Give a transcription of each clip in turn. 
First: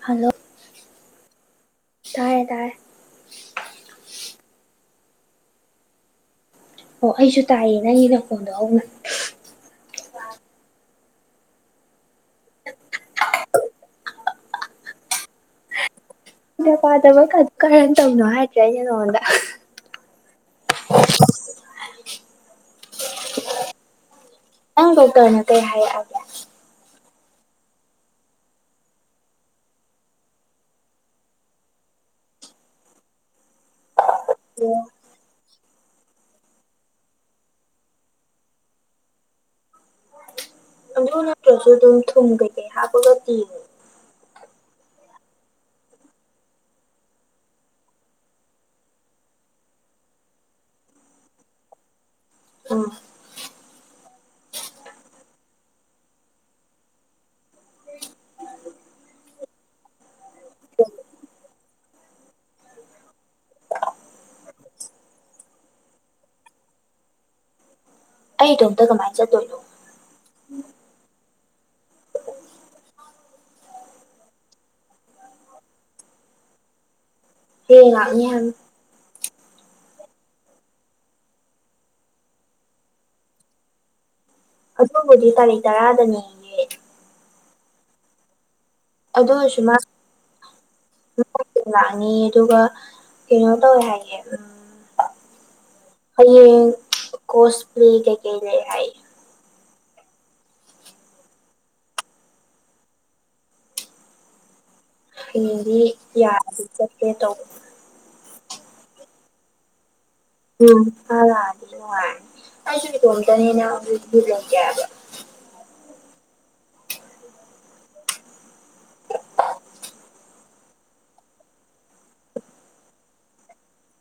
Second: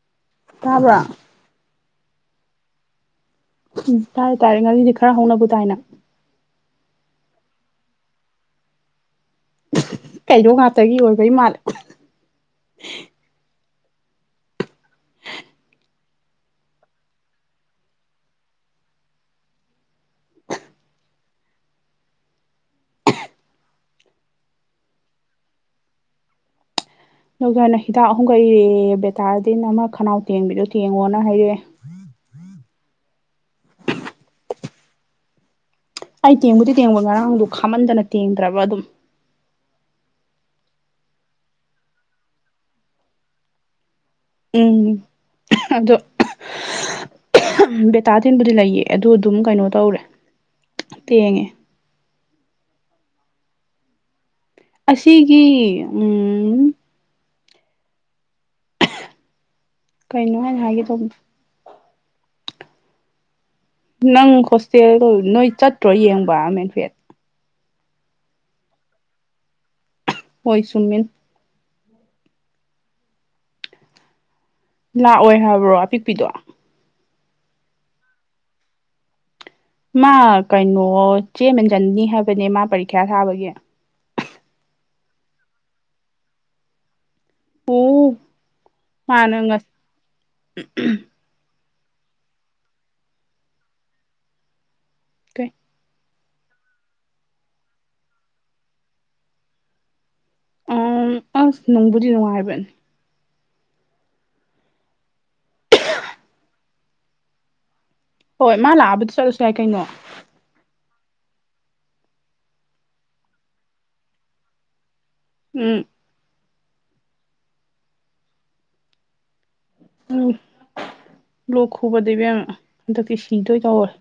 hello ꯇꯥꯕ꯭ꯔꯥ ꯇꯔꯌꯦ ꯇꯔꯌꯦꯦ ꯎꯝ ꯇꯥꯔꯦ ꯇꯥꯔꯦ ꯉꯥꯁꯤꯗꯤ ꯈꯔ ꯍꯧꯅꯕ ꯇꯥꯏꯅ ꯑꯣ ꯑꯩꯁꯨ ꯇꯥꯏꯌꯦ ꯅꯪꯒꯤꯅ ꯐꯣꯟꯗꯣ ꯍꯧꯅ ꯀꯩꯅꯣ ꯉꯥꯛꯇꯒꯤ ꯑꯣꯏꯕꯩ ꯃꯥꯜꯂꯦ ꯗ ꯄꯥꯗꯕ ꯀꯔꯅ ꯇꯧꯅꯣ ꯍꯥꯏꯗ꯭ꯔꯦ ꯑꯩꯅ ꯅꯉꯣꯟꯗ ꯅꯪ ꯗꯣꯛꯇꯔꯅꯠꯇ ꯍꯥꯏꯔꯛꯑꯒꯦ ꯅꯔꯅ ꯍꯤꯗꯥꯛ ꯑꯍꯨꯝ ꯀꯛꯏꯔꯦ ꯕꯦꯇꯥꯔꯗꯤ ꯅ ꯑꯃ ꯈꯅꯥꯎ ꯇꯦꯡꯕꯤꯗꯣ ꯇꯦꯡꯉꯣꯅ ꯍꯥꯏꯔꯛꯑꯦ ꯑꯩ ꯇꯦꯡꯕꯨꯗꯤ ꯇꯦꯡꯕ ꯉꯔꯥꯡꯗꯣ ꯈꯥꯝꯃꯟꯗꯅ ꯇꯦꯡꯗ꯭ꯔꯕ ꯑꯗꯨꯝ ꯑꯗꯨ ꯅꯠꯇ꯭ꯔꯁꯨ ꯑꯗꯨꯝ ꯊꯨꯝꯕꯩ ꯍꯥꯞꯄꯒ ꯇꯤꯔ ꯎꯝ ꯑꯗꯣ ꯕꯦꯇꯥ ꯇꯤꯟꯕꯨꯗꯤ ꯂꯩꯌꯦ ꯑꯗꯨ ꯑꯗꯨꯝ ꯀꯩꯅꯣ ꯇꯧꯔꯦ ꯇꯦꯡꯉꯦ ꯑꯝ ꯑꯁꯤꯒꯤ ꯎꯝ ꯀꯩꯅꯣ ꯍꯥꯏꯅ ꯍꯥꯏꯒꯦ ꯇꯧꯕꯅꯦꯣ ꯅꯪ ꯍꯣꯁꯇꯦꯜ ꯅꯣꯏ ꯆꯠꯇ꯭ꯔꯣ ꯌꯦꯡꯕꯃꯦꯟ ꯐꯨꯦꯠ ꯑꯩ ꯏꯗꯣꯝꯇ ꯀꯃꯥꯏꯅ ꯆꯠꯇꯣꯏꯅꯣ ꯍꯣꯏ ꯆꯟꯃꯦꯟ ꯂꯥꯛꯑꯣꯏ ꯍꯥꯏꯕ꯭ꯔꯣ ꯑꯄꯤꯛꯄꯤꯗꯣ ꯍꯂ ꯌꯦ ꯃꯥ ꯀꯩꯅꯣ ꯆꯦꯃꯦꯟꯖꯟꯅꯤ ꯍꯥꯏꯕꯅꯦ ꯃꯥ ꯄꯔꯤꯈ꯭ꯌꯥ ꯁꯥꯥꯕꯒꯤ ꯑꯣꯕꯨꯗꯤ ꯇꯥꯔꯤꯛ ꯇꯔꯥꯗꯅꯦ ꯑꯣ ꯃꯥꯅ ꯉꯁ ꯑꯗꯨꯁꯨꯃꯥꯏ ꯅꯤ ꯑꯗꯨꯒꯒ ꯍꯩꯅꯣꯗ ꯑꯣꯏ ꯍꯥꯏꯦ ꯎꯝ ꯀ ꯍꯌꯦꯡ ꯀꯣꯁꯄ꯭ꯂꯤ ꯀꯩꯀꯩ ꯂꯩ ꯍꯥꯏ ꯎ ꯑꯁ ꯅꯪꯕꯨꯗꯤ ꯅꯨꯡꯉꯥꯏꯕꯅꯦ ꯎꯗꯤ ꯌꯥꯗꯤ ꯆꯠꯀꯦ ꯇꯧꯕ ꯍꯣꯏ ꯃꯥ ꯂꯥꯛꯑꯕꯗꯤ ꯆꯠꯂꯁꯨ ꯌꯥꯏ ꯀꯩꯅꯣ ꯎꯝ ꯍꯁꯨ ꯇꯣꯗꯅꯤꯕ ꯎꯝ ꯎꯝ ꯂꯣꯛ ꯈꯨꯕꯗ ꯏꯕꯦꯝ ꯍꯟꯗꯛꯇꯤ ꯁꯤꯗꯣꯏ ꯀꯧꯔꯦ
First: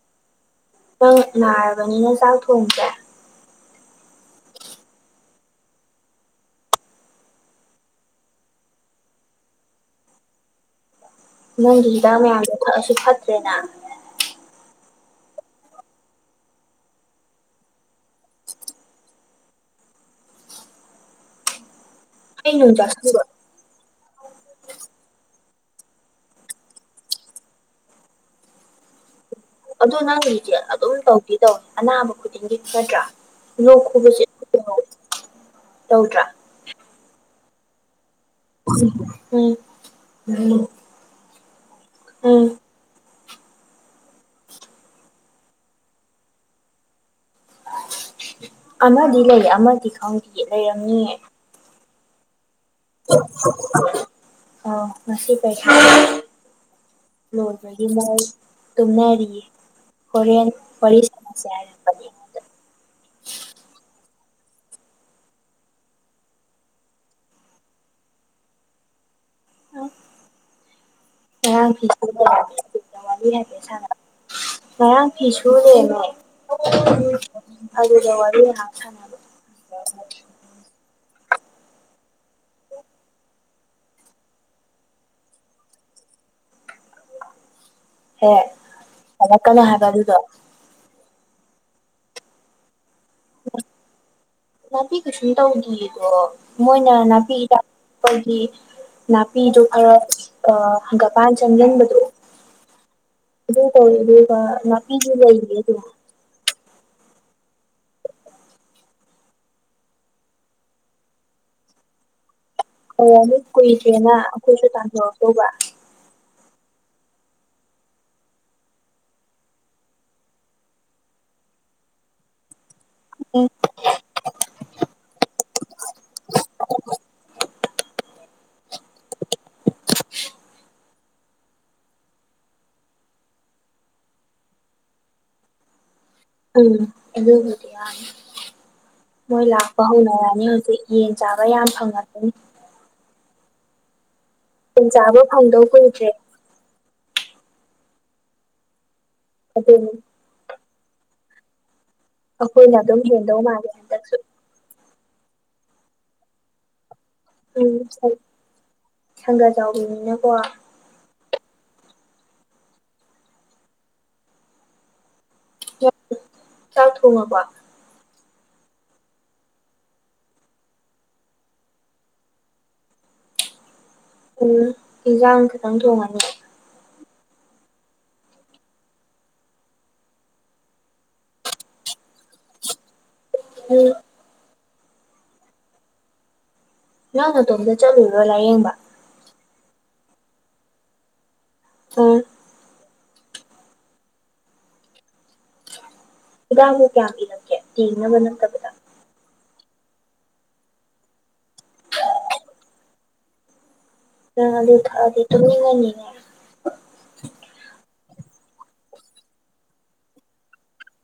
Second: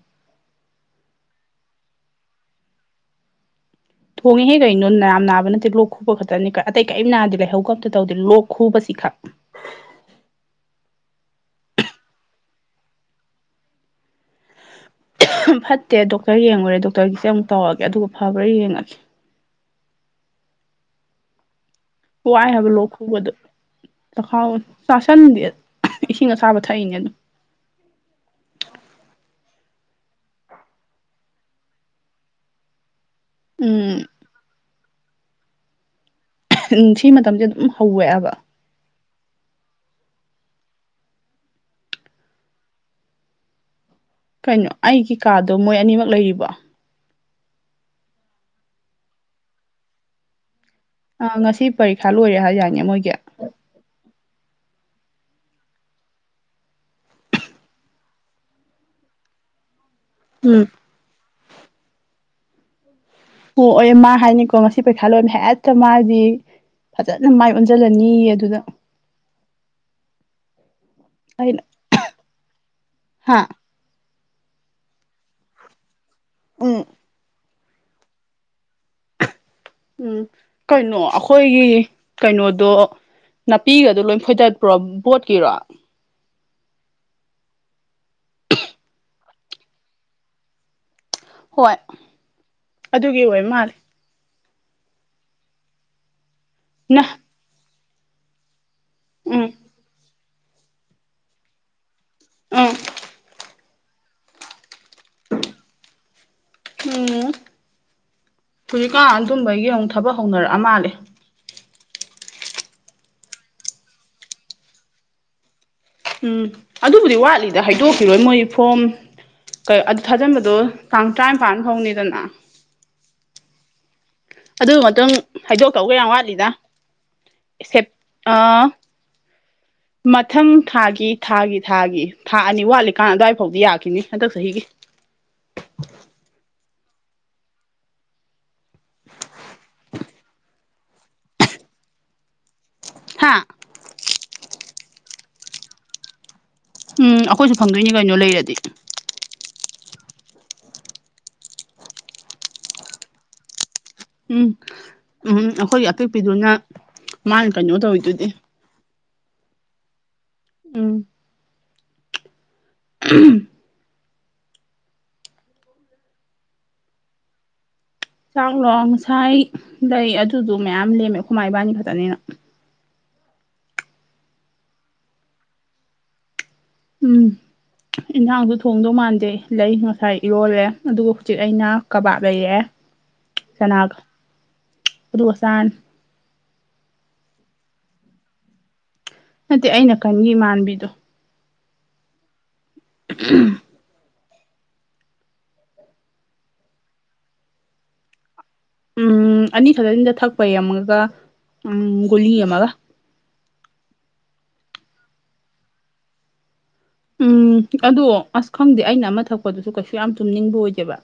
ꯅꯪ ꯅꯥꯔꯕꯅꯤꯅ ꯆꯥꯛ ꯊꯣꯡꯁꯦ ꯊꯣꯡꯉꯦꯍꯦ ꯀꯩꯅꯣ ꯅ ꯅꯥꯕ ꯅꯠꯇꯦ ꯂꯣꯛ ꯈꯨꯕ ꯈꯛꯇꯅꯤ ꯑꯇꯩ ꯀꯔꯤꯝ ꯅꯥꯗꯗꯤ ꯂꯩꯍꯧ ꯀꯞꯇ ꯇꯧꯗꯦ ꯂꯣꯛ ꯈꯨꯕꯁꯤ ꯈꯛ ꯅꯪꯒꯤ ꯍꯤꯗꯥꯛ ꯃꯌꯥꯝꯗꯣ ꯊꯛꯑꯁꯨ ꯐꯠꯇ꯭ꯔꯦꯅ ꯐꯠꯇꯦ ꯗꯣꯛꯇꯔ ꯌꯦꯡꯉꯨꯔꯦ ꯗꯣꯛꯇꯔꯒꯤꯁꯦ ꯑꯃꯨꯛ ꯇꯧꯔꯒꯦ ꯑꯗꯨꯒ ꯐꯕ꯭ꯔꯥ ꯌꯦꯡꯉꯒꯦ ꯍꯏ ꯑꯩ ꯍꯥꯏꯕ ꯅꯨꯡ ꯆꯥꯁꯤꯟꯕ ꯂꯧꯛꯈꯕꯗ ꯆꯈꯥꯎ ꯆꯥꯁꯟꯗꯤ ꯏꯁꯤꯡ ꯑꯆꯥꯥꯕ ꯊꯛꯏꯅꯦ ꯑꯗꯨꯝ ꯑꯗꯨ ꯅꯪ ꯗꯤꯦꯜ ꯑꯗꯨꯝ ꯇꯧꯗꯤ ꯇꯧꯏ ꯑꯅꯥꯕ ꯈꯨꯗꯤꯡꯒꯤ ꯐꯒꯠꯇ꯭ꯔꯥ ꯂꯣꯛ ꯈꯨꯕꯁꯦ ꯇꯧꯗ꯭ꯔꯥ ꯁꯤ ꯃꯇꯝꯁꯦ ꯑꯗꯨꯝ ꯍꯧꯋꯦꯑꯕ ꯎꯝ ꯎꯝ ꯎꯝ ꯀꯩꯅꯣ ꯑꯩꯒꯤ ꯀꯥꯗꯣ ꯃꯣꯏ ꯑꯅꯤꯃꯛ ꯂꯩꯔꯤꯕꯣ ꯑꯃꯗꯤ ꯂꯩ ꯑꯃꯗꯤ ꯈꯪꯗꯦꯌꯦ ꯂꯩꯔꯝꯅꯤꯌꯦ ꯑ ꯉꯁꯤ ꯄꯔꯤꯈꯥ ꯂꯣꯏꯔꯦ ꯍꯥꯏ ꯌꯥꯅꯤ ꯃꯣꯏꯒꯤ ꯑꯥꯎ ꯉꯁꯤ ꯄꯥꯏ ꯂꯣꯟꯕꯒꯤ ꯃꯣꯏ ꯇꯨꯝꯅꯔꯤꯌꯦ ꯍꯣꯔꯦꯟ ꯎꯝ ꯋꯥꯔꯤ ꯁꯃꯁꯌꯥ ꯍꯥꯏꯔꯛꯄꯅꯤ ꯑꯣ ꯑꯣꯏ ꯃꯥ ꯍꯥꯏꯅꯤꯀꯣ ꯉꯁꯤ ꯄꯩꯈꯥ ꯂꯣꯟ ꯍꯦꯛꯇ ꯃꯥꯗꯤ ꯐꯖꯅ ꯃꯥꯏ ꯑꯣꯟꯁꯤꯜꯂꯅꯤ ꯑꯗꯨꯗ ꯑ ꯑꯩꯅ ꯍꯥ ꯍꯥꯏ ꯁ ꯉꯔꯥꯡ ꯐꯤ ꯁꯨꯔꯦꯅꯦ ꯎꯝ ꯑꯗꯨꯗ ꯋꯥꯔꯤ ꯍꯥꯥꯛꯆꯅ ꯎꯝ ꯀꯩꯅꯣ ꯑꯩꯈꯣꯏꯒꯤ ꯀꯩꯅꯣꯗꯣ ꯅꯥꯄꯤꯒꯗꯨ ꯂꯣꯏ ꯐꯣꯏꯗꯠꯄ꯭ꯔꯣ ꯕꯣꯠꯀꯤꯔꯣ ꯍꯦ ꯄꯜꯂꯛꯀꯥꯅꯨ ꯍꯥꯏꯕ ꯑꯗꯨꯗꯣ ꯍꯣꯏ ꯑꯗꯨꯒꯤ ꯑꯣꯏ ꯃꯥꯜꯂꯦ ꯅꯥꯄꯤ ꯀꯩꯁꯨꯝ ꯇꯧꯗꯤꯌꯦꯀꯣ ꯃꯣꯏꯅ ꯅ ꯅꯥꯄꯤ ꯇꯥꯛꯄꯒꯤ ꯎꯝ ꯅꯥꯄꯤꯗꯣ ꯈꯥꯔ ꯍꯪꯒꯄꯥꯟ ꯆꯪꯁꯤꯟꯕꯗꯣ ꯎꯝ ꯑꯗꯨ ꯇꯧꯋꯦ ꯑꯗꯨꯒ ꯅꯥꯄꯤꯁꯨ ꯂꯩꯌꯦ ꯑꯗꯨꯝ ꯎꯝ ꯍꯧꯖꯤꯛꯀꯥꯟ ꯑꯗꯨꯝꯕꯩ ꯑꯃꯨꯛ ꯊꯕꯛ ꯍꯧꯅꯔꯛꯑ ꯃꯥꯜꯂꯦ ꯑꯣ ꯃꯤ ꯀꯨꯏꯗ꯭ꯔꯦꯅ ꯑꯩꯈꯣꯏꯁꯨ ꯇꯥꯟꯊꯣꯔꯛꯇꯧꯕ ꯎꯝ ꯑꯗꯨꯕꯨꯗꯤ ꯋꯥꯠꯂꯤꯗ ꯍꯥꯏꯗꯣꯛꯈꯤꯔꯣꯏ ꯃꯣꯏ ꯐꯣꯝ ꯑꯗꯨ ꯊꯥꯖꯤꯟꯕꯗꯣ ꯇꯥꯡ ꯇꯔꯥꯝꯄꯥꯟ ꯐꯥꯎꯅꯤꯗꯅ ꯎꯝ ꯑꯗꯨ ꯃꯥꯇꯨꯡ ꯍꯥꯏꯗꯣꯛꯇꯧꯒꯥꯛ ꯌꯥꯝ ꯋꯥꯠꯂꯤꯗ ꯁꯦꯞ ꯑꯥ ꯃꯥꯊꯪ ꯊꯥꯒꯤ ꯊꯥꯒꯤ ꯊꯥꯒꯤ ꯊꯥ ꯑꯅꯤ ꯋꯥꯠꯂꯤꯀꯥꯟ ꯑꯗꯨꯋꯥꯏꯐꯥꯎꯗꯤ ꯌꯥꯈꯤꯅꯤ ꯍꯟꯗꯛ ꯆꯍꯤꯒꯤ ꯎꯝ ꯑꯗꯨꯕꯨꯗꯤ ꯌꯥꯅꯤ ꯃꯣꯏ ꯂꯥꯛꯄ ꯍꯧꯅꯔꯅꯤ ꯍꯧꯖꯤꯛ ꯌꯦꯟ ꯆꯥꯕ ꯌꯥꯝ ꯐꯪꯉꯥꯔꯣꯏꯅꯦ ꯍꯥꯥ ꯍꯤꯡꯆꯕ ꯐꯪꯗꯧ ꯀꯨꯏꯗ꯭ꯔꯦ ꯎꯝ ꯑꯩꯈꯣꯏꯁꯨ ꯐꯪꯗꯣꯏꯅꯤ ꯀꯩꯅꯣ ꯂꯩꯔꯗꯤ ꯑꯗꯨꯅꯤ ꯑꯩꯈꯣꯏꯅ ꯑꯗꯨꯝ ꯍꯦꯟꯗꯧ ꯃꯥꯜꯂꯦ ꯍꯟꯗꯛꯁꯨ ꯎꯝ ꯎꯝ ꯑꯩꯈꯣꯏꯒꯤ ꯑꯄꯤꯛꯄꯤꯗꯨꯅ ꯃꯥꯅ ꯀꯩꯅꯣ ꯇꯧꯋꯤꯗꯨꯗꯤ ꯁꯪꯒꯥ ꯆꯥꯎꯕꯤꯅꯤꯅꯀꯣ ꯎꯝ ꯑꯝ ꯆꯥꯛ ꯊꯣꯡꯉꯥꯕ ꯆꯥꯛꯂꯣ ꯉꯁꯥꯏ ꯂꯩ ꯑꯗꯨꯗꯣ ꯃꯌꯥꯝ ꯂꯦꯝꯃꯦ ꯑꯩꯈꯣꯏ ꯃꯥ ꯏꯕꯥꯅꯤ ꯈꯛꯇꯅꯤꯅ ꯎꯝ ꯏꯟꯖꯥꯡ ꯈꯇꯪ ꯊꯣꯡꯉꯥꯅꯤ ꯎꯝ ꯏꯟꯁꯥꯡꯁꯨ ꯊꯣꯡꯗꯧ ꯃꯥꯟꯗꯦ ꯂꯩ ꯉꯁꯥꯏ ꯏꯔꯣꯜꯂꯦ ꯑꯗꯨꯒ ꯍꯧꯖꯤꯛ ꯑꯩꯅ ꯀꯕꯥꯞ ꯂꯩꯌꯦ ꯎꯝ ꯆꯅꯥꯒ ꯑꯗꯨꯒ ꯆꯔꯥꯅꯤ ꯅꯪ ꯅꯇꯣꯝꯇ ꯆꯠꯂꯨꯏꯔꯣ ꯂꯥꯏꯌꯦꯡꯕ ꯅꯠꯇꯦ ꯑꯩ ꯅꯥꯀꯟ ꯏꯃꯥꯟꯅꯕꯤꯗꯣ ꯎꯝ ꯎꯝ ꯍꯤꯗꯥꯡꯕꯨ ꯀꯌꯥꯝ ꯏꯤꯔꯛꯀꯦ ꯇꯦꯡꯅꯕ ꯅꯠꯇꯕꯗ ꯎꯝ ꯑꯅꯤꯈꯛꯇꯅꯤꯗ ꯊꯛꯄꯩ ꯌꯥꯝꯃꯒ ꯎꯝ ꯒꯨꯂꯤ ꯑꯃꯒ ꯅꯪ ꯑꯗꯨ ꯊꯛꯑꯗꯤ ꯇꯨꯝꯅꯤꯡꯉꯥꯅꯤꯅꯦ ꯎꯝ ꯑꯗꯨ ꯑꯁ ꯈꯪꯗꯦ ꯑꯩꯅ ꯑꯃ ꯊꯛꯄꯗꯨꯁꯨ ꯀꯩꯁꯨ ꯌꯥꯝ ꯇꯨꯝꯅꯤꯡꯕ ꯑꯣꯏꯗꯦꯕ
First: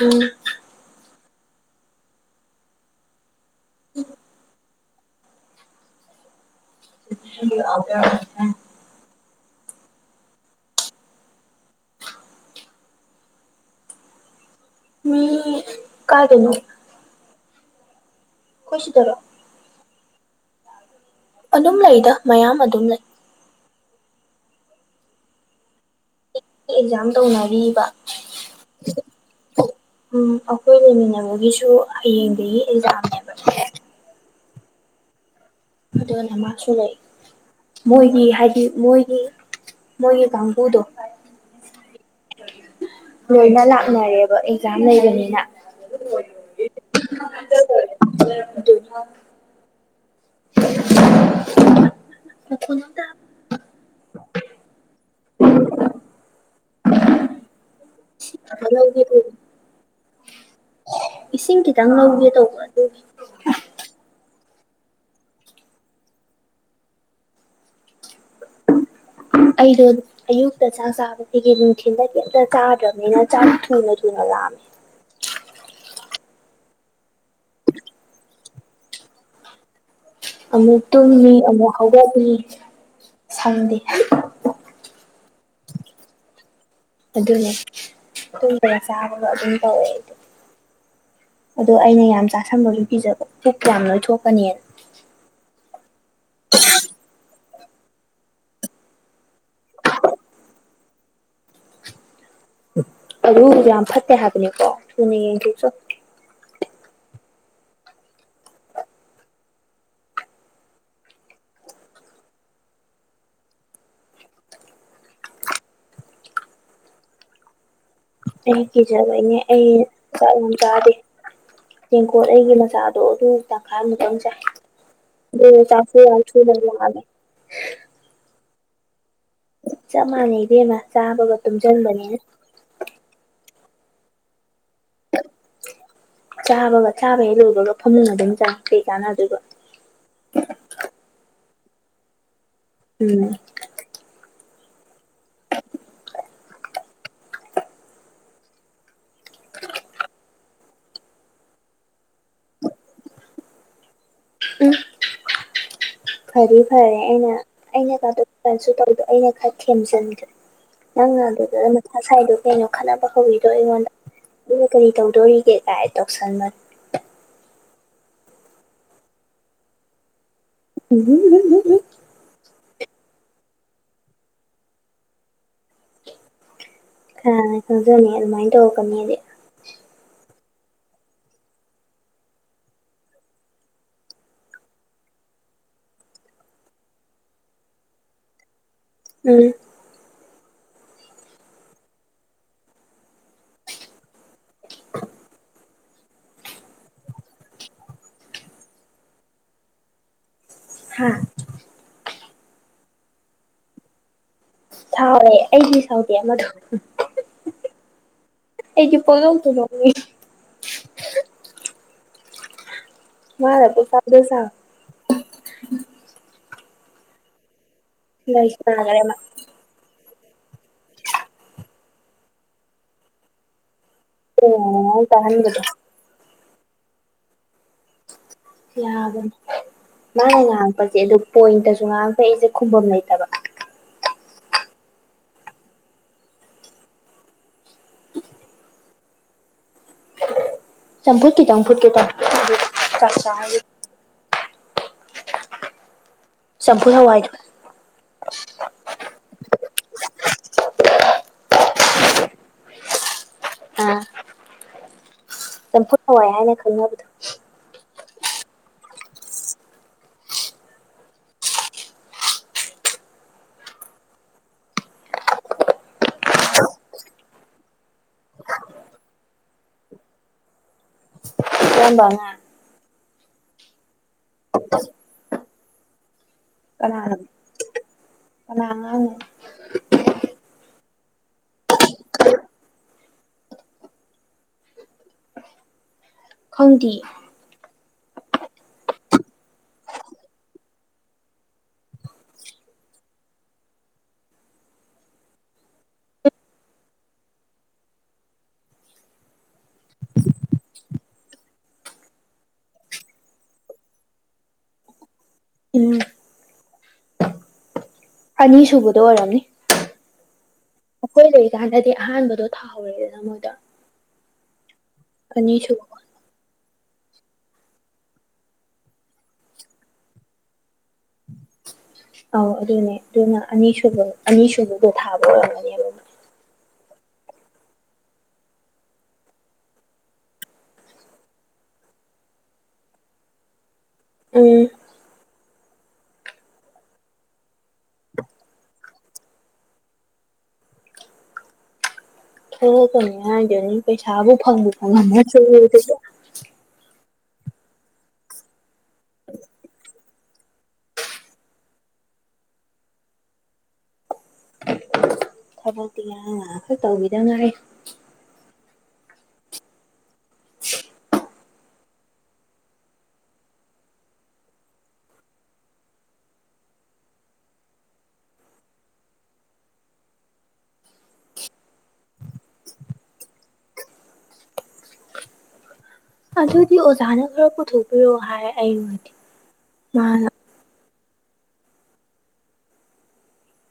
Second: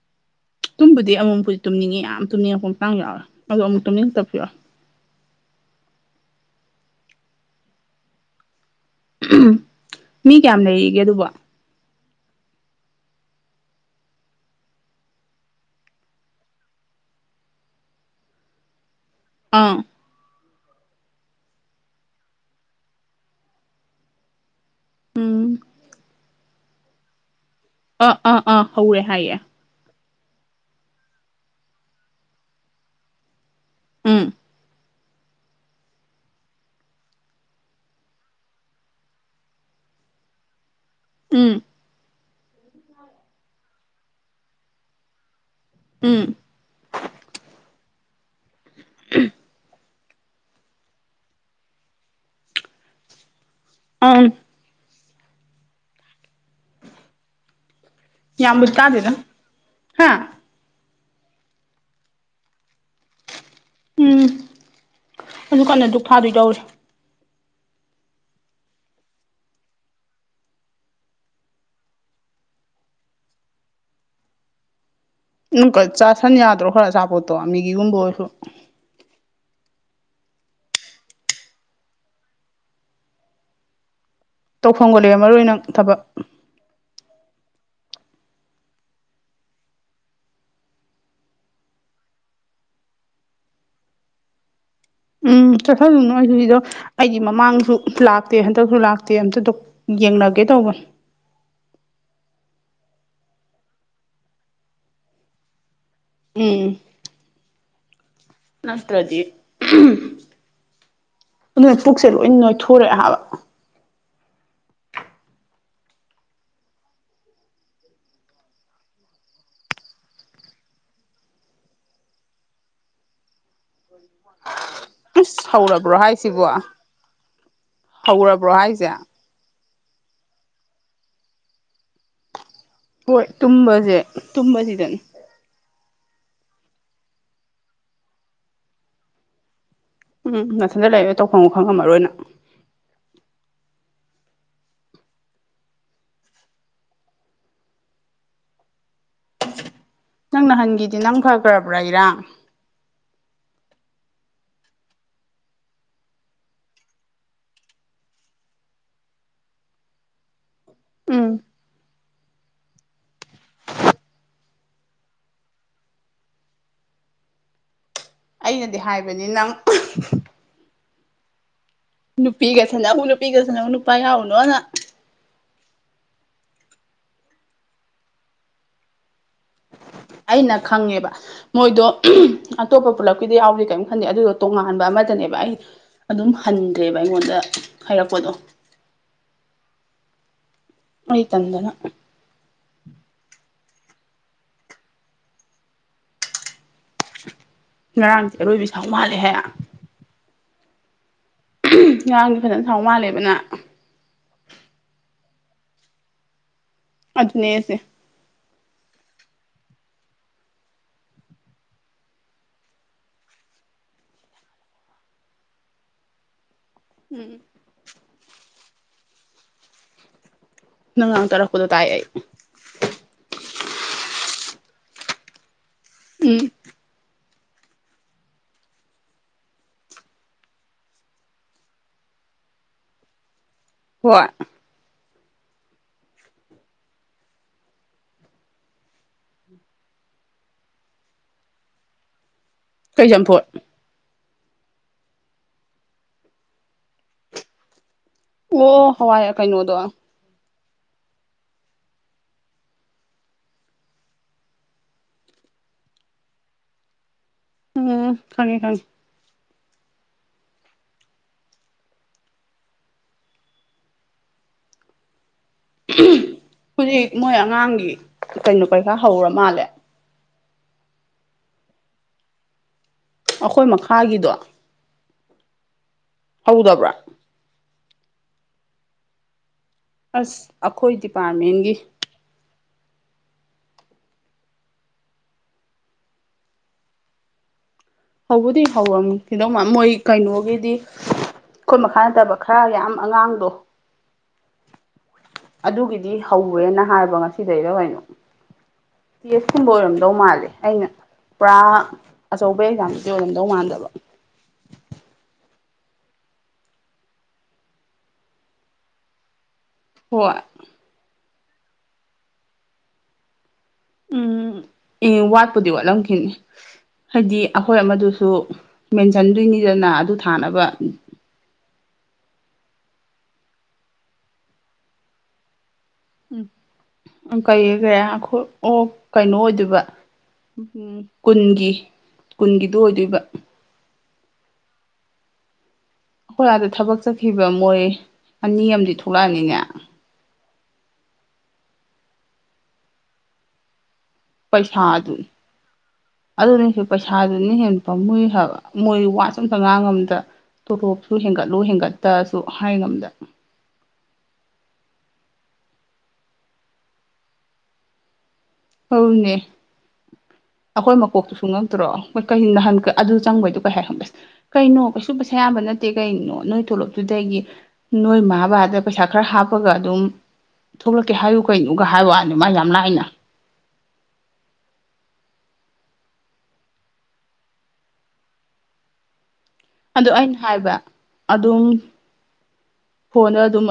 ꯎꯝ ꯇꯨꯝꯕꯨꯗꯤ ꯑꯃꯨꯛ ꯑꯃꯨꯛꯄꯨꯗꯤ ꯇꯨꯝꯅꯤꯡꯉꯤ ꯌꯥꯝ ꯇꯨꯝꯅꯤꯡꯉꯛꯄ ꯃꯇꯥꯡ ꯌꯥꯎꯋꯦ ꯑꯗꯣ ꯑꯃꯨꯛ ꯇꯨꯝꯅꯤꯡꯉꯛꯇꯕꯁꯨ ꯌꯥꯎꯋꯦ [unintelligible] ꯃꯤ ꯀꯌꯥꯝ ꯂꯩꯔꯤꯒꯦ ꯑꯗꯨꯕꯨ ꯃꯤ ꯀꯥꯏꯗꯅꯣ ꯈꯣꯏ ꯁꯤꯗꯔꯣ ꯑꯥ ꯑꯗꯨꯝ ꯂꯩꯗ ꯃꯌꯥꯝ ꯑꯗꯨꯝ ꯂꯩ ꯎꯝ ꯑꯦꯛꯖꯥꯝ ꯇꯧꯅꯔꯤꯕ ꯑꯥ ꯑꯥ ꯑꯥ ꯍꯧꯔꯦ ꯍꯥꯏꯌꯦ ꯎꯝ ꯑꯈꯣꯏ ꯂꯩꯃꯤꯟꯅꯕꯒꯤꯁꯨ ꯍꯌꯦꯡꯗꯒꯤ ꯑꯦꯛꯖꯥꯝꯅꯦꯕ ꯎꯝ ꯑꯗꯨꯅ ꯃꯥꯁꯨ ꯂꯩꯔꯤꯛ ꯃꯣꯏꯒꯤ ꯍꯥꯏꯗꯤ ꯃꯣꯏꯒꯤ ꯃꯣꯏꯒꯤ ꯀꯥꯡꯕꯨꯗꯣ ꯎꯝ ꯂꯣꯏꯅ ꯂꯥꯛꯅꯔꯦꯕ ꯑꯦꯛꯖꯥꯝ ꯂꯩꯕꯅꯤꯅ ꯎꯝ ꯑꯃ ꯃꯈꯣꯟ ꯌꯥꯎꯗ ꯑꯥꯏ ꯌꯥꯝꯕꯨꯗꯤ ꯇꯥꯗꯦꯗ ꯍꯥ [unintelligible] ꯏꯁꯤꯡ ꯈꯤꯇꯪ ꯂꯧꯒꯦ ꯇꯧꯕ ꯑꯗꯨꯒꯤ ꯎꯝ ꯑꯗꯨ ꯀꯟꯅ ꯗꯨꯛ ꯊꯥꯗꯣꯏ ꯇꯧꯔꯤ ꯑꯩꯗꯨꯠ ꯑꯌꯨꯛꯇ ꯆꯥꯛ ꯆꯥꯕꯗꯒꯤ ꯅꯨꯡꯊꯤꯟꯗ ꯀꯩꯝꯇ ꯆꯥꯗ꯭ꯔꯕꯅꯤꯅ ꯆꯥ ꯊꯨꯅ ꯊꯨꯅ ꯂꯥꯝꯃꯦ ꯎꯝ ꯀꯥ ꯆꯥꯁꯟ ꯌꯥꯗ꯭ꯔꯣ ꯈꯔ ꯑꯆꯥꯄꯣꯠꯇꯣ ꯃꯤꯒꯤꯒꯨꯝꯕ ꯑꯣꯏꯔꯁꯨ ꯑꯃꯨꯛ ꯇꯨꯝꯅꯤ ꯑꯃꯨꯛ ꯍꯧꯒꯠꯅꯤ ꯁꯪꯗꯦ ꯇꯧꯐꯝꯒ ꯂꯩꯔꯝꯃꯔꯣꯏ ꯅꯪ ꯊꯕꯛ ꯑꯗꯨꯅꯦ ꯇꯨꯝꯕꯒ ꯆꯥꯕꯒ ꯑꯗꯨꯝ ꯇꯧꯋꯦ ꯑꯩꯗꯨ ꯑꯗꯣ ꯑꯩꯅ ꯌꯥꯝ ꯆꯥꯁꯟꯕꯒꯤ ꯀꯤꯖꯕ ꯄꯨꯛ ꯌꯥꯝ ꯅꯣꯏꯊꯣꯛꯀꯅꯤꯅ ꯎꯝ ꯆꯁꯜꯂꯨꯅꯨ ꯑꯗꯨꯒꯤꯗꯣ ꯑꯩꯗꯤ ꯃꯃꯥꯡꯁꯨ ꯂꯥꯛꯇꯦ ꯍꯟꯗꯛꯁꯨ ꯂꯥꯛꯇꯦ ꯑꯝꯇ ꯗꯣꯛ ꯌꯦꯡꯅꯒꯦ ꯇꯧꯕ ꯑꯗꯨ ꯌꯥꯝ ꯐꯠꯇꯦ ꯍꯥꯏꯕꯅꯤꯀꯣ ꯊꯨꯅ ꯌꯦꯡꯊꯣꯎꯆꯣ ꯎꯝ ꯅꯇ꯭ꯔꯥꯗꯤ ꯑꯗꯨꯅ ꯄꯨꯛꯁꯦ ꯂꯣꯏ ꯅꯣꯏꯊꯣꯔꯛꯑꯦ ꯍꯥꯏꯕ ꯑꯩꯗꯤ ꯀꯤꯖꯕꯩꯅꯦ ꯑꯩꯅ ꯆꯥꯛ ꯌꯥꯝ ꯆꯥꯗꯦ ꯇꯦꯡꯀꯣꯠ ꯑꯩꯒꯤ ꯃꯆꯥꯗꯣ ꯑꯗꯨ ꯇꯪꯈꯥꯏꯃꯨꯛꯇꯪ ꯆꯥꯏ ꯑꯁ ꯑꯗꯨꯅ ꯍꯧꯔꯕ꯭ꯔꯣ ꯆꯥꯛꯁꯨ ꯌꯥꯝ ꯍꯥꯏꯁꯤꯕꯣ ꯊꯨꯅ ꯂꯥꯝꯃꯦ ꯍꯧꯔꯕ꯭ꯔꯣ ꯍꯥꯏꯁꯦ ꯆꯞ ꯃꯥꯟꯅꯩ ꯏꯕꯦꯝꯃ ꯆꯥꯕꯒ ꯇꯨꯝꯖꯟꯕꯅꯤꯅ ꯍꯣꯏ ꯇꯨꯝꯕꯁꯦ ꯇꯨꯝꯕꯁꯤꯗꯅꯤ ꯆꯥꯕꯒ ꯆꯥꯕ ꯍꯦꯛ ꯂꯣꯏꯕꯒ ꯐꯃꯨꯡ ꯑꯗꯨꯝ ꯆꯪꯉꯦ ꯀꯩ ꯀꯥꯟꯅꯗꯣꯏꯕ ꯎꯝ ꯅꯊꯟꯗ ꯂꯩ ꯇꯧꯐꯝ ꯈꯪꯉꯝꯃꯔꯣꯏ ꯅꯪ ꯎꯝ ꯅꯪ ꯅꯍꯥꯟꯒꯤꯗꯤ ꯅꯪ ꯐꯈ꯭ꯔꯕ꯭ꯔꯥ ꯏꯔꯥꯡ ꯎꯝ ꯐꯗꯤ ꯐꯔꯦ ꯑꯩꯅ ꯑꯩꯅ ꯀꯥꯗꯣꯛ ꯀꯁꯨ ꯇꯧꯗꯣ ꯑꯩꯅ ꯈꯔ ꯊꯦꯝꯖꯤꯟꯈ꯭ꯔꯦ ꯅꯪ ꯎꯝ ꯍꯥꯢꯗꯣ ꯀꯔꯝꯕꯅꯣ ꯉꯁꯥꯏꯗꯣ ꯀꯩꯅꯣ ꯈꯠꯅꯕ ꯍꯧꯕꯤꯗꯣ ꯑꯩꯉꯣꯟꯗ ꯅꯪꯅ ꯀꯔꯤ ꯇꯧꯗꯣꯔꯤꯒꯦ ꯀꯥꯏ ꯇꯧꯁꯟꯕꯅꯦ ꯑꯩꯅꯗꯤ ꯍꯥꯏꯕꯅꯤ ꯅꯪ [unintelligible] ꯅꯨꯄꯤꯒ ꯁꯥꯅꯧ ꯅꯨꯄꯤꯒ ꯁꯅꯧ ꯅꯨꯄꯥ ꯌꯥꯎꯅꯣꯅ ꯀꯅ ꯈꯪꯖꯕꯣ ꯑꯗꯨꯃꯥꯏꯅ ꯇꯧꯔꯛꯀꯅꯦꯗꯤ ꯑꯩꯅ ꯈꯪꯉꯦꯕ ꯃꯣꯏꯗꯣ ꯑꯇꯣꯞꯄ ꯄꯨꯂꯞꯀꯤꯗꯤ ꯌꯥꯎꯗꯦ ꯀꯔꯤꯝ ꯈꯟꯗꯦ ꯑꯗꯨꯗꯣ ꯇꯣꯉꯥꯟꯕ ꯑꯃꯗꯅꯦꯕ ꯑꯩ ꯑꯗꯨꯝ ꯍꯟꯗ꯭ꯔꯦꯕ ꯑꯩꯉꯣꯟꯗ ꯈꯥꯏꯔꯛꯄꯗꯣ ꯎꯝ ꯑꯩ ꯇꯟꯗꯅ ꯉꯔꯥꯡꯁꯨ ꯑꯔꯣꯏꯕꯤ ꯁꯥꯎ ꯃꯥꯜꯂꯦ ꯍꯦ ꯍꯥꯥ ꯉꯔꯤꯡꯗꯤ ꯐꯖꯅ ꯁꯥꯎ ꯃꯥꯜꯂꯦꯕ ꯅꯪ ꯍꯥꯎꯋꯦ ꯑꯩꯗꯤ ꯁꯥꯎꯗꯦ ꯑꯃꯗꯨ ꯑꯗꯨꯅꯦꯁꯦ ꯑꯩꯗꯤ ꯄꯨꯡꯅꯣꯡꯇ ꯅꯣꯡꯅꯤꯡꯉꯤ ꯃꯥꯅ ꯇꯨ ꯐꯥꯗꯦ ꯁꯥ ꯎꯝ ꯂꯩꯁꯅꯒꯦ ꯑꯃ ꯅꯨꯡꯉꯥꯡ ꯇꯥꯔꯛꯄꯗꯣ ꯇꯥꯏ ꯑꯩ ꯑꯣ ꯇꯍꯟꯒꯗꯣ ꯎꯝ ꯌꯥꯕꯅꯦ ꯃꯥꯅ ꯉꯥꯡꯉꯛꯄꯁꯦ ꯑꯗꯨ ꯄꯣꯏꯟꯇꯁꯨ ꯉꯥꯡꯉꯛꯄꯩꯏ ꯑꯩꯁꯦ ꯈꯨꯝꯕꯝ ꯂꯩꯇꯕ ꯍꯣꯏ ꯆꯝꯐꯨꯠ ꯈꯤꯇꯪ ꯀꯩ ꯆꯝꯐꯨꯠ ꯆꯝꯐꯨꯠꯀꯦꯇꯧꯅꯤ ꯆꯝꯐꯨ ꯍꯋꯥꯏꯗꯨ ꯑꯣ ꯍꯋꯥꯏ ꯀꯩꯅꯣꯗꯣ ꯎꯝ ꯆꯝꯐꯨꯠ ꯍꯋꯥꯏ ꯍꯥꯏꯅ ꯈꯪꯅꯕꯗꯣ ꯎꯝ ꯈꯪꯉꯦ ꯈꯪꯉꯦ ꯍꯧꯖꯤꯛ ꯃꯣꯏ ꯑꯉꯥꯡꯒꯤ ꯀꯩꯅꯣ ꯄꯩꯈꯥ ꯍꯧꯔ ꯃꯥꯜꯂꯦ ꯀꯔꯝꯕ ꯑꯉꯥꯡ ꯑꯩꯈꯣꯏ ꯃꯈꯥꯒꯤꯗꯣ [inaudible] ꯍꯧꯗꯕ꯭ꯔꯥ ꯀꯅꯥ ꯀꯅꯥꯉ ꯑꯁ ꯑꯩꯈꯣꯏ ꯗꯤꯄꯥꯔꯠꯃꯦꯟꯒꯤ ꯈꯪꯗꯦ ꯍꯧꯕꯗꯤ ꯍꯧꯔꯝꯃꯤ ꯀꯩꯗꯧꯃ ꯃꯣꯏ ꯀꯩꯅꯣꯒꯤꯗꯤ ꯑꯩꯈꯣꯏ ꯃꯈꯥ ꯅꯠꯇꯕ ꯈꯔ ꯌꯥꯝ ꯑꯉꯥꯡꯗꯣ ꯑꯗꯨꯒꯤꯗꯤ ꯍꯧ꯭ꯔꯦꯅ ꯍꯥꯏꯕ ꯉꯁꯤꯗꯩꯔ ꯀꯩꯅꯣ ꯇꯦꯐ ꯀꯨꯝꯕ ꯑꯣꯏꯔꯝꯗꯧ ꯃꯥꯜꯂꯦ ꯑꯩꯅ ꯄꯨꯔꯥ ꯑꯆꯧꯕ ꯑꯦꯛꯖꯥꯝꯁꯤꯗꯤ ꯑꯣꯏꯔꯝꯗꯧ ꯃꯥꯟꯗꯕ ꯎꯝ ꯑꯅꯤꯁꯨꯨꯕꯗ ꯑꯣꯏꯔꯝꯅꯤ ꯍꯣꯏ ꯑꯩꯈꯣꯏ ꯂꯩꯔꯤꯀꯥꯟꯗꯗꯤ ꯑꯍꯥꯟꯕꯗꯣ ꯊꯥꯍꯧꯔꯦꯗꯅ ꯃꯣꯏꯗꯣ ꯎꯝ ꯑꯦ ꯋꯥꯠꯄꯨꯗꯤ ꯑꯅꯤꯁꯨꯕ ꯋꯥꯠꯂꯝꯗꯦ ꯍꯥꯏꯗꯤ ꯑꯩꯈꯣꯏ ꯑꯃꯗꯨꯁꯨ ꯃꯦꯟꯁꯤꯟꯗꯣꯏꯅꯤꯗꯅ ꯑꯗꯨ ꯊꯥꯅꯕ ꯑꯧ ꯑꯗꯨꯅꯦ ꯑꯗꯨꯅ ꯑꯅꯤꯁꯨꯕ ꯑꯅꯤꯁꯨꯕꯗꯣ ꯊꯥꯕ ꯑꯣꯏꯔꯝꯒꯅꯦ ꯎ ꯎ ꯀꯩ ꯀꯦ ꯑꯩꯈꯣꯏ ꯑꯣ ꯀꯩꯅꯣ ꯑꯣꯏꯗꯣꯏꯕ ꯎꯝ ꯀꯨꯟꯒꯤ ꯀꯨꯟꯒꯤꯗꯨ ꯑꯣꯏꯗꯣꯏꯕ ꯑꯝ ꯍꯣꯏ ꯑꯗ ꯊꯕꯛ ꯆꯠꯈꯤꯕ ꯃꯣꯏ ꯑꯅꯤ ꯑꯃꯗꯤ ꯊꯣꯛꯂꯛꯑꯅꯤꯅꯦ ꯊꯣꯛꯀꯅꯤ ꯍꯥꯏꯗꯨꯅꯤ ꯄꯩꯁꯥꯕꯨ ꯐꯪꯕꯨ ꯐꯪꯉꯝꯃꯗꯣ ꯃꯣꯏꯕꯨ ꯑꯗꯨꯅꯤ ꯄꯩꯁꯥꯗꯨꯅ ꯍꯦꯟꯅ ꯄꯝꯃꯨꯏ ꯍꯥꯏꯕ ꯃꯣꯏ ꯋꯥꯠꯁꯨ ꯑꯃꯇ ꯉꯥꯡꯉꯝꯗ ꯇꯣꯔꯣꯞꯁꯨ ꯍꯦꯟꯒꯠꯂꯨ ꯍꯦꯟꯒꯠꯇ꯭ꯔꯁꯨ ꯍꯥꯏ ꯉꯝꯗ ꯊꯕꯛꯇꯤ ꯉꯥꯔꯡ ꯅꯍꯟ ꯈꯥꯛ ꯇꯧꯒꯤꯗꯉꯥꯏꯔꯤ ꯑꯧꯅꯦ ꯑꯩꯈꯣꯏ ꯃꯀꯣꯛꯇꯨꯁꯨ ꯉꯛꯄꯨꯉꯛꯇ꯭ꯔꯣ ꯍꯣꯏ ꯀꯩ ꯅꯍꯟ ꯑꯗꯨ ꯆꯪꯕꯩꯗꯣ ꯀꯩ ꯍꯥꯏ ꯈꯪꯉꯕ ꯑꯁ ꯀꯩꯅꯣ ꯀꯩꯁꯨ ꯄꯩꯁꯥ ꯌꯥꯝꯕ ꯅꯠꯇꯦ ꯀꯩꯅꯣ ꯅꯣꯏ ꯊꯣꯛꯣꯂꯞꯇꯨꯗꯒꯤ ꯅꯣꯏ ꯃꯥꯥꯕꯥꯗ ꯄꯩꯁꯥ ꯈꯔ ꯍꯥꯞꯄꯒ ꯑꯗꯨꯝ ꯊꯣꯛꯂꯛꯀꯦ ꯍꯥꯏꯌꯨ ꯀꯩꯅꯣꯒ ꯍꯥꯏꯕꯅꯤ ꯃꯥ ꯌꯥꯝ ꯂꯥꯏꯏꯅ ꯑꯗꯨꯗꯤ ꯑꯣꯖꯥꯅ ꯈꯔ ꯄꯨꯊꯣꯛꯄꯤꯔꯛꯑꯣ ꯍꯥꯏ ꯑꯩꯔꯗꯤ ꯑꯗꯨ ꯑꯩꯅ ꯍꯥꯏꯕ ꯑꯗꯨꯝ ꯐꯣꯟꯗ ꯑꯗꯨꯝ